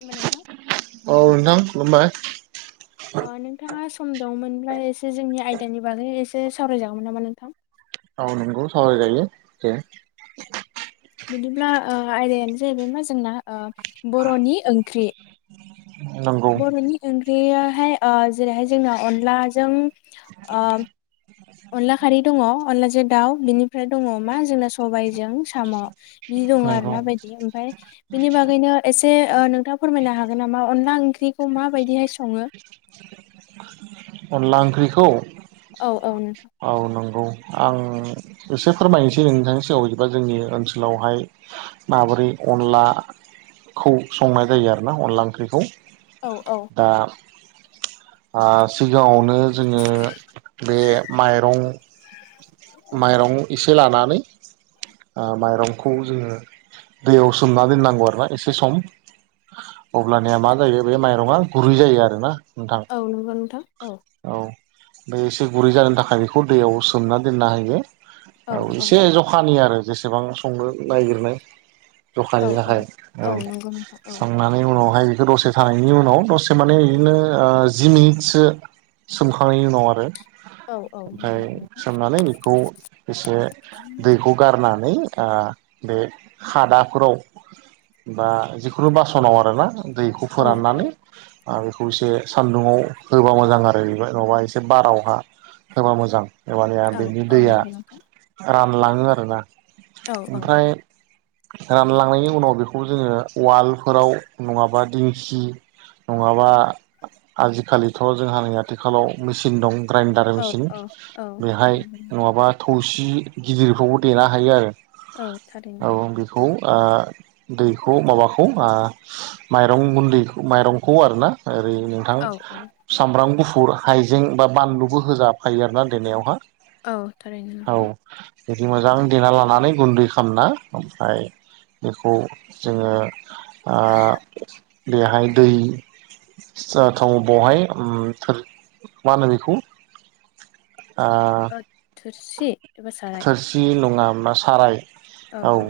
खुलुमबाय नोंथां औ नोंथां खुलुमबाय ओ नोंथाङा सम दंमोनब्ला एसे जोंनि आयदानि बागै एसे सावरायजागौमोन नामा नोंथां? औ नोंगौ सावराय जायो दे। बिदिब्ला ओ आयदायानो जाहैबाय मा जोंना ओ बर'नि ओंख्रि। नंगौ बर'नि ओं ख्रियाहाय ओ जेरैहाय जोंना अनलाजों ओ अनला खारै दङ अनलाजों दाउ बिनिफ्राय दङ मा जोंना सबायजों साम'। बिदि दङ आरो नंगौ ना बायदि ओमफ्राय बिनि बागैनो एसे से ओ नोंथां फोरमायनो हागोन नामा अनला ओंख्रिखौ माबायदिहाय सङो? अनला ओंख्रिखौ? औ औ नोंथां। औ नंगौ आं एसे फोरमायनोसै नोंथांनि सिगाङाव बिदिबा जोंनि ओनसोलावहाय माबोरै अनलाखौ संनाय जायो आरोना अनला ओंख्रिखौ। औ औ आरो सिगाङावनो जोङो बे माइरं माइरं इ से लानानै ओ माइरंखौ जोङो दैयाव सोमना दोननांगौ आरोना एसे सम अब्लानिया मा जायो बे माइरङा गुरै जायो आरोना नोंथां औ नंगौ नोंथां औ बे एसे गुरै जनो थाखाय बेखौ दैयाव सोमना दोनना होयो औ एसे जखानि आरो जेसेबां संनो नागिरनाय औ जखानि औ थाखाय औ नंगौ नोंथां औ संनानै उनावहाय बे दसे थांनि उनाव दसे माने इदिनो ओ जि मिनिटसो सोमखांनायनि उनाव आरो औ औ ओमफ्राय नंगौ नोंथां सोमनानै बेखौ एसे दैखौ गारनानै ओ बे खादाफोराव बा जिखुनु बासनाव आरोना दैखौ औ औ फोराननानै बेखौ एसे सानदुङाव होबा मोजां आरो। जाहैबाय नङाबा एसे बारावहा होबा मोजां औ बिनि औ दैया नंगौ नोंथां रान लाङो आरोना। औ औ ओमफ्राय रानलांनायनि उनाव बेखौ जोङो उवालफोराव नङाबा दिंखि नङाबा आजिखालिथ' जोंहा नैया आथिखालाव मेसिन दं ग्राइडार औ मेसिन औ औ बेहाय नंगौ नङाबा थौसि गिदिरखौबो देनो हायो आरो। औ थारैनो। खौ ओ दैखौ माबाखौ ओ माइरं गुन्दै माइरंखौ आरोना ओरै नोंथां औ औ सामब्राम गुफु फुर हाइजें बा बानलुबो होजाफायो आरोना देनायावहा औ थारैनो औ नोंथां। बिदि मोजां देना लानानै गुन्दै खालामना ओमफ्राय बेखौ जोङो ओ बेहाय दै [unintelligible] बेहाय उम सोर मा होनो बेखौ ओ थोरसि एबा साराय थोरसि नङा मा साराय औ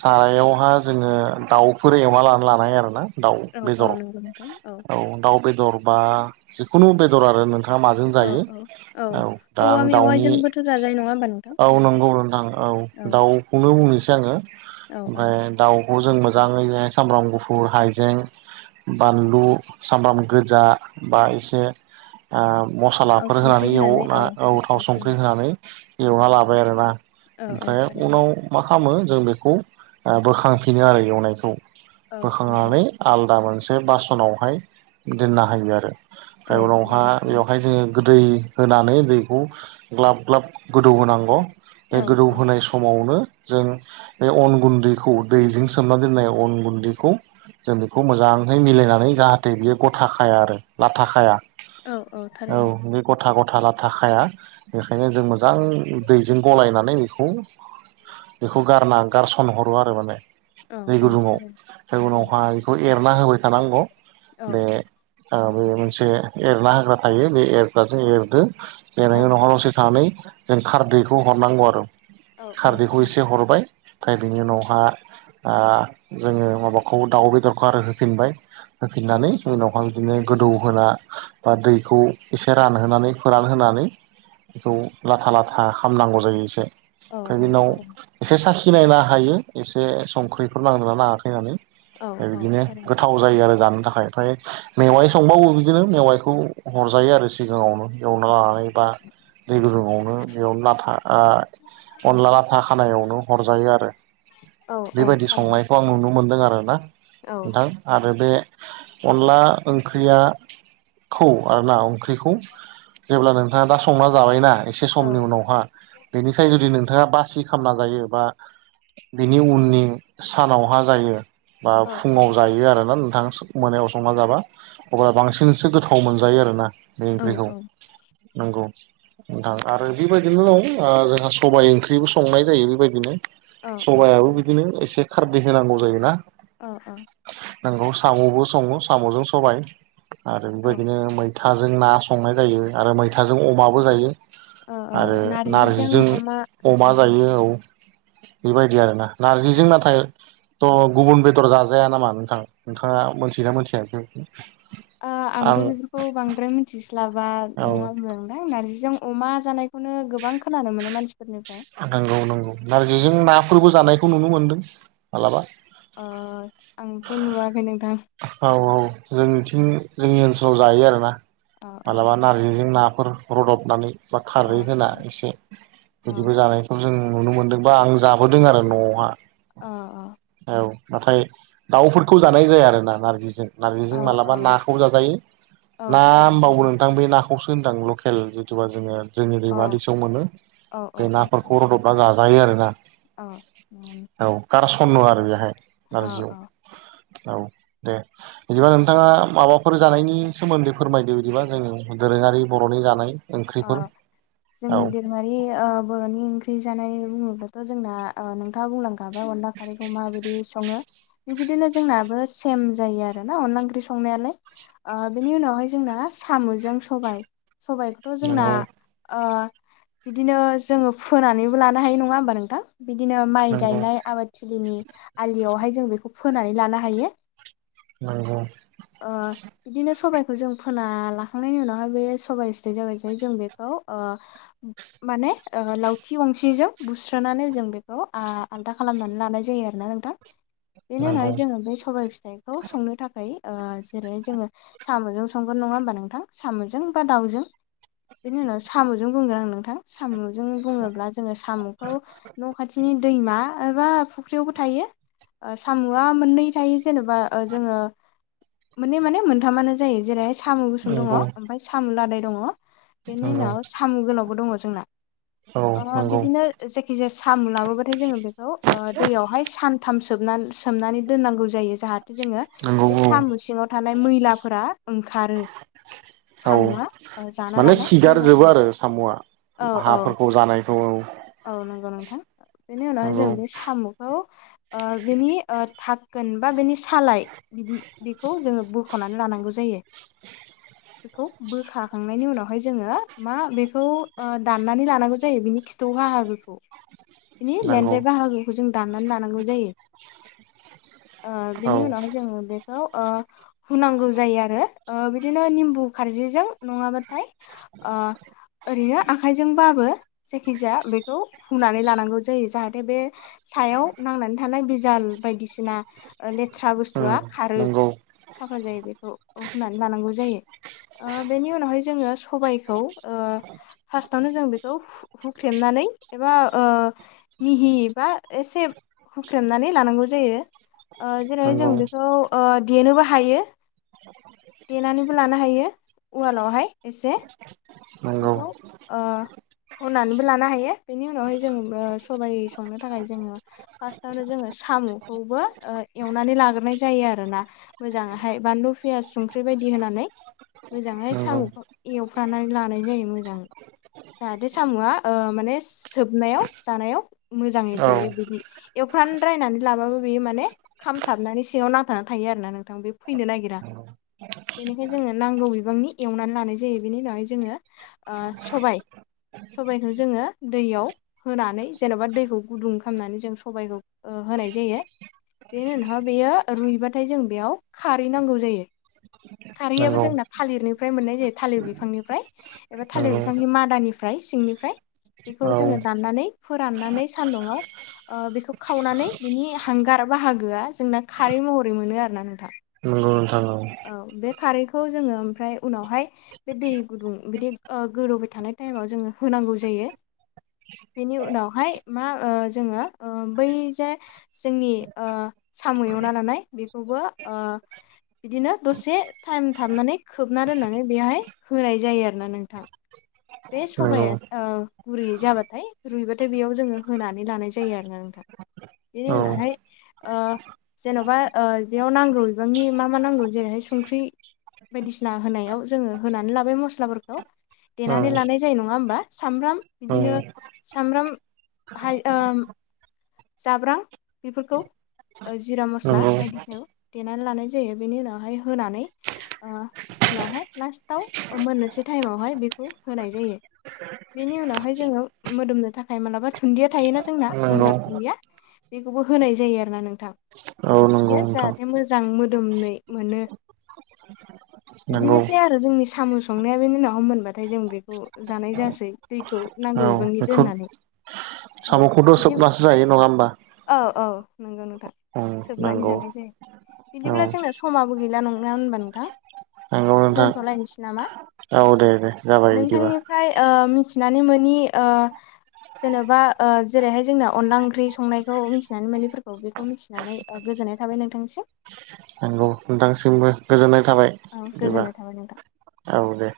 सारायावहा जोङो दाउफोर एमा लानानै लानाय आरोना दाउ औ औ बेदर नंगौ नोंथां औ दाउ बेदर बा जिखुनु बेदर आरो नों थाङा माजों औ जायो औ औ दा औवा आं दाउनि मेवाइजोंबोथ' जाजायो नङा होमबा नोंथां औ नंगौ नोंथां औ दाउखौनो बुंनोसै आङो औ औ ओमफ्राय दाउखौ जों मोजाङैय सामब्राम गुफुर हायजें बानलु सामब्राम गोजा बा एसे ओ थाव मसलाफोर संख्रि होनानै एवना औ थाव मस्लाफोर संख्रि होना होनानै एवना लाबाय आरोना औ औ ओमफ्राय थारैनो उनाव मा खालामो जों बेखौ ओ बोखांफिनो आरो एवनायखौ। औ नंगौ बोखांनानै आलदा मोनसे बासनावहाय दोननो हायो आरो। औ ओमफ्राय उनावहा नंगौ थारैनो बेवहाय जोङो गोदै होनानै दैखौ ग्लाब ग्लाब गोदौ होनांगौ बे औ गोदौ औ होनोनाय समावनो जों बे अन गुन्दैखौ दैजों सोमना दोननाय अन गुन्दैखौ जों बेखौ मोजां हैय मिलायनानै जाहाथे बियो गथाखाया आरो लाथाखाया औ औ थारैनो बे गथा गथा लाथा खाया बेखायनो जों मोजां मोजां दैजों गलायनानै बेखौ बेखौ गारना गारसनहरो आरो माने। औ दै औ गुदुङाव थारैनो दैगुदुआवहा बेखौ एरना होबाय थानांगौ औ बे ओ बे मोनसे एरना होग्रा थायो बे एरग्राजों एरदो जेरै औ [unintelligible] दसे थानानै जों खारदैखौ हरनांगौ आरो औ औ खारदैखौ थारैनो एसे हरबाय ओमफ्राय बेनि उनावहा जोङो माबाखौ दाउ बेदरखौ आरो होफिनबाय होफिननानै जोंनावहाय बिदिनो गोदौहोना बा दैखौ एसे रानहोनानै फोरानहोना होनानै बेखौ लाथा लाथा खामनांगौ जायो एसे औ ओमफ्राय बि औ उनाव थारैनो एसे साखि नायनो हायो एसे संख्रिफोर नांदोंना नाङाखै औ होननानै। औ बिदिनो थारैनो गोथाव जायो आरो जानो। बेनि थाखाय ओमफ्राय मेवाइ संबावो बिदिनो मेवाइखौ हरजायो आरो सिगाङावनो एवना लानानै बा दै गुदुुंआवनो बेयावनो लाथा अनला लाथा खानायावनो हरजायो आरो औ औ बेबायदि थारैनो संनायखौ आं नुनो मोनदों आरोना औ नोंथां आरो बे अनला ओंख्रिया खौ आरोना ओंख्रिखौ जेब्ला नोंथाङा दा संना जाबायना एसे औ समनि उनावहा बेनिफ्राय जुदि नों नोंथाङा बासि खालामामना जायो बा बिनि उननि सानावहा जायो बा औ फुङाव जायो आरो ना गोथां मोनायाव संना जाबा अब्ला बांसिनसो गोथाव मोनजायो आरो ना बे औ ओंख्रिखौ नंगौ नोंथां आरो बेबायदिनो दं जोंहा सबायाइ ओंख्रिबो संनाय जायो बेबायदिनो औ औ सबायआबो थारैनो बिदिनो एसे खारदै होनांगौ जायोना औ औ नंगौ साम'बो सङो साम'जों सबाय आरो औ बेबायदिनो मैथाजों ना संनाय जायो आरो मैथाजों अमाबो जायो औ औ आरो नारजिजों अमा औ अमा जायो औ बेबायदि आरोना ओ नारजिजों नाथाय थ' गुबुन बेदर जाजाया नामा नोंथां नोंथाङा मोनथियोना मिथिया बेनो आंथ' बेफोरखौ बांद्राय मिथिस्लाबा औ नङा नोंथां नार्जिजों अमा जानाय बेखौनो गोबां खोनानो मोनो मानसिफोरनि नंगौ नंगौ नारजिजों नाफोरबो जानायखौ नुनो मोनदों मालाबा ओ आंथ' नुवाखै नोंथां औ औ जों बेथिं जोंनि ओनसोलाव जायो आरोना अ अ मालाबा नारजिजों नाफोर रुदबनानै बा अ खारै अ होना एसे औ बिदिबो जानायखौ जों नुनो मोनदोंबा आं जाबोदों आरो न'आवहाय ओ ओ औ नाथाय दाउफोरखौ जानाय जाया आरो ना नारजिजों औ नारजिजों मालाबा औ नाखौ जाजायो औ ना होमबावो थारैनो नोंथां बे नाखौ दोनदां लकेल जिथुबा जोङो जोंनि औ दैमा दैसायाव मोनो औ औ बे औ नाफोरखौ रुदबना जायो आरो ना औ ओ खन्न' आरो बेहाय नारजियाव औ दे बिदिबा नोंथाङा माबाफोर जानायनि सोमोन्दै फोरमायदो बिदिबा जोंङो दोरोङारि बर'नि जानाय ओंख्रिफोर औ जोंनि दोरोङारि बर'नि ओंख्रि जानाय बुङोब्लाथ' जोंना नोंथाङा बुंलांखाबाय अनला खारैखौ माबायदि सङो बिबायदिनो जोंनाबो सेम जायो आरो ना अनला ओंख्रि संनायालाय बेनि उनावहाय जोंना साम'जों सबाय सबाय थ' जोंना नंगौ औ बिदिनो जोङो फोनानैबो लानो हायो नङा होमबा नोंथां बिदिनो माइ नंगौ गायनाय आबादथिलिनि आलियावहाय जों बेखौ फोनानै लानो हायो नंगौ ओ बिदिनो सबाइ खौ जों फोना लाखांनायनि उनावहाय बे सबाय फिथाइ जाबाय जे बेखौ माने लावथि गंसिजों बुस्रोनानै जों बेखौ आ आलदा खालामनानै लानाय जायो आरोना नोंथां बेनि नंगौ उनावहाय जोङो बे सबाइ फिथाइखौ संनो थाखाय ओ जेरैहाय जोङो साम'जों संगोन नङा होमबा नोंथां साम'जों बा दाउजों बेनि उनाव साम'जों बुंगोन आं नोंथां साम'जों बुङोब्ला जोङो साम'खौ न' खाथिनि दैमा एबा फुख्रियावबो थायो साम'आ मोननै थायो जेनेबा जोङो मोननै माने मोनथामानो जायो जेरै साम' गुसुं दङ नंगौ ओमफ्राय साम' लादाय दङ बेनि नंगौ उनाव साम' गोलावबो दङ जोंना औ [unintelligible] ओ नंगौ बिदिनो जायखि -जाया साम' लाबोबाथाय, जोङो बेखौ ओ दैयावहाय सानथाम [unintelligible] [unintelligible] सोमनानै दोननांगौ जायो जाहा [unintelligible] जोङो बे नंगौ साम' सिङाव थानाय मैलाफोरा ओंखारो। औ सामुआ माने सिगारजोबो आरो साम'आ। औ औ हाफोरखौ जानायखौ औ औ नंगौ नोंथां। बेनि उनावहाय जों नंगौ बे साम'खौ [unintelligible] बिनि थाखोन बा बेनि सालाय बिदि, बेखौ जोङो बख'नानै लानांगौ जायो बेखौ बोखा खांनायनि उनावहाय जोङो मा बेखौ दाननानै लानांगौ जायो। बिनि खिथौ बाहागोखौ बिनि नंगौ लेनजाय बाहागोखौ जों दाननानै लानांगौ जायो। ओ औ बिनि उनावहाय जोङो बे [unintelligible] ओ हुनांगौ जायो आरो बिदिनो निमबु खारजिजों नङाबा [unintelligible] ओरैनो आखाइजोंबाबो जायखि-जाया बेखौ हुनानै लानांगौ जायो। जाहाथे बे सायाव नांनानै थानाय [unintelligible] [unintelligible] बायदिसिना लेथ्रा उम बुस्थुआ खारो नंगौ साफा जायो। बेखौ हुनानै लानांगौ जायो। ओ बेनि उनावहाय जोङो सबायखौ ओ पार्सटावनो जों बेखौ हु -हुख्रेमनानै एबा बा ओ मिहि बा एसे हुख्रेमनानै लानांगौ जायो। ओ जेरै जों नंगौ बेखौ ओ देनोबो हायो। देनानैबो लानो हायो। उवालावहाय एसे नोंगौ। बेखौ ओ। हुनानैबो लानो हायो। बेनि उनावहाय जों सबाइ संनो थाखाय जोङो फार्स्टआवनो जोङो साम'खौबो एवनानै लाग्रोनाय जायो आरोना। मोजाङैहाय बानलु फियास संख्रि बायदि बायदि होनानै मोजाङै नंगौ साम'खौ एवफ्रानानै लानाय जायो मोजांङै। जाहाथे साम'आ ओ माने सोबनायाव जानायाव मोजाङै औ गयो। बिदि एवफ्रान द्रायनानै लाबाबो बेयो माने खामथाबनानै, सिङाव नांथानानै थायो आरोना, नोंथां बे फैनो नागिरा। नंगौ बेनिखायनो जोंनो नांगौ [unintelligible] [unintelligible] एवनानै लानाय जायो। बेनि उनावहाय जोङो ओ सबाय सबायखौ जोङो दैयाव होनानै जेन'बा दैखौ गुदुं खालामनानै जों सबायखौ ओ होनाय जायो। बेनि उनाव बेयो रुइबाथाय जों बेयाव खारै नांगौ जायो। खारैयाबो जोंना थालिरनिफ्राय मोननाय जायो। थालिर बिफांनिफ्राय एबा थालिर नंगौ बिफांनि मादानिफ्राय सिंनिफ्राय बेखौ औ जोङो दाननानै, फोराननानै सान्दुङाव बेखौ खावनानै बिनि हांगार बाहागोआ जोंना खारै महरै मोनो आरो ना नोंथां। नंगौ नोंथां औ बे खारैखौ जोङो, ओमफ्राय उनावहाय बे दै गुदुं बिदि गोदौबाय थानाय टाइमाव जोङो होनांगौ जायो। बेनि उनावहाय मा ओ जोङो बै जे जोंनि ओ साम' एवना लानाय बेखौबो ओ बिदिनो दसे टाइम थाबनानै खोबना दोननानै बेवहाय होनाय जायो आरोना नोंथां। बे नंगौ सबाया ओ गुरैयै जाबाथाय, रुइबाथाय बेयाव जोङो होनानै लानाय जायो आरोना नोंथा। बि औ उनावहाय ओ जेन'बा ओ बेयाव नांगौ बिबांनि मा- मा नांगौ जेरैहाय संख्रि बायदिसिना होनायाव जोङो होनानै लाबाय मस्लाफोरखौ औ देनानै लानाय जायो नङा होमबा? सामब्राम नंगौ बिदिनो सामब्राम हाय ओ जाब्रां बेफोरखौ जिरा मस्ला नंगौ बायदिखौ देनानै लानाय जायो। बेनि उनावहाय होनानै ओ उनावहाय लास्टाव मोननोसै टाइमावहाय बेखौ होनाय जायो। बेनि उनावहाय जोङो मोदोमनो थाखाय मालाबा थुनन्दिया थायोना जोंना औ गंगार गैया बेखौबो होनाय जायो आरो ना नोंथां। नंगौ बियो नोंथां जाहाथे मोजां मोदोमनाय मोनो। नंगौ बिदिनोसै आरो जोंनि साम संनाया बेनि उनाव मोनबाथाय जों बेखौ जानाय जासै दैखौ नांगौ औ नांगौ बिबांनि बेखौ दोननानै ओ साम'खौथ सोबनासो जायो नंङा होमबा? नोंगौ नोंगौ नोंथां उम सोबनानै नंगौ जानाय जायो। औ बिदिब्ला जोंना समाबो गैला नंङा होनबा नोंथां नंगौ नोंथां दोनथलायनोसै नामा? औ दे दे जाबाय बिदिबा नोंथांनिफ्राय ओ मिथि नानै मोनि ओ जेनबा ओ जेरैहाय जोंनाव अनला ओंख्रि संनायखौ मिथिनानै मोनैफोरखौ बेखौ मिथिनानै ओ गोजोननाय थाबाय नोंथांसिम। नंगौ। औ नोंथांसिमबो गोजोननाय थाबाय औ बिदिबा गोजोननाय थाबाय नोंथां औ दे।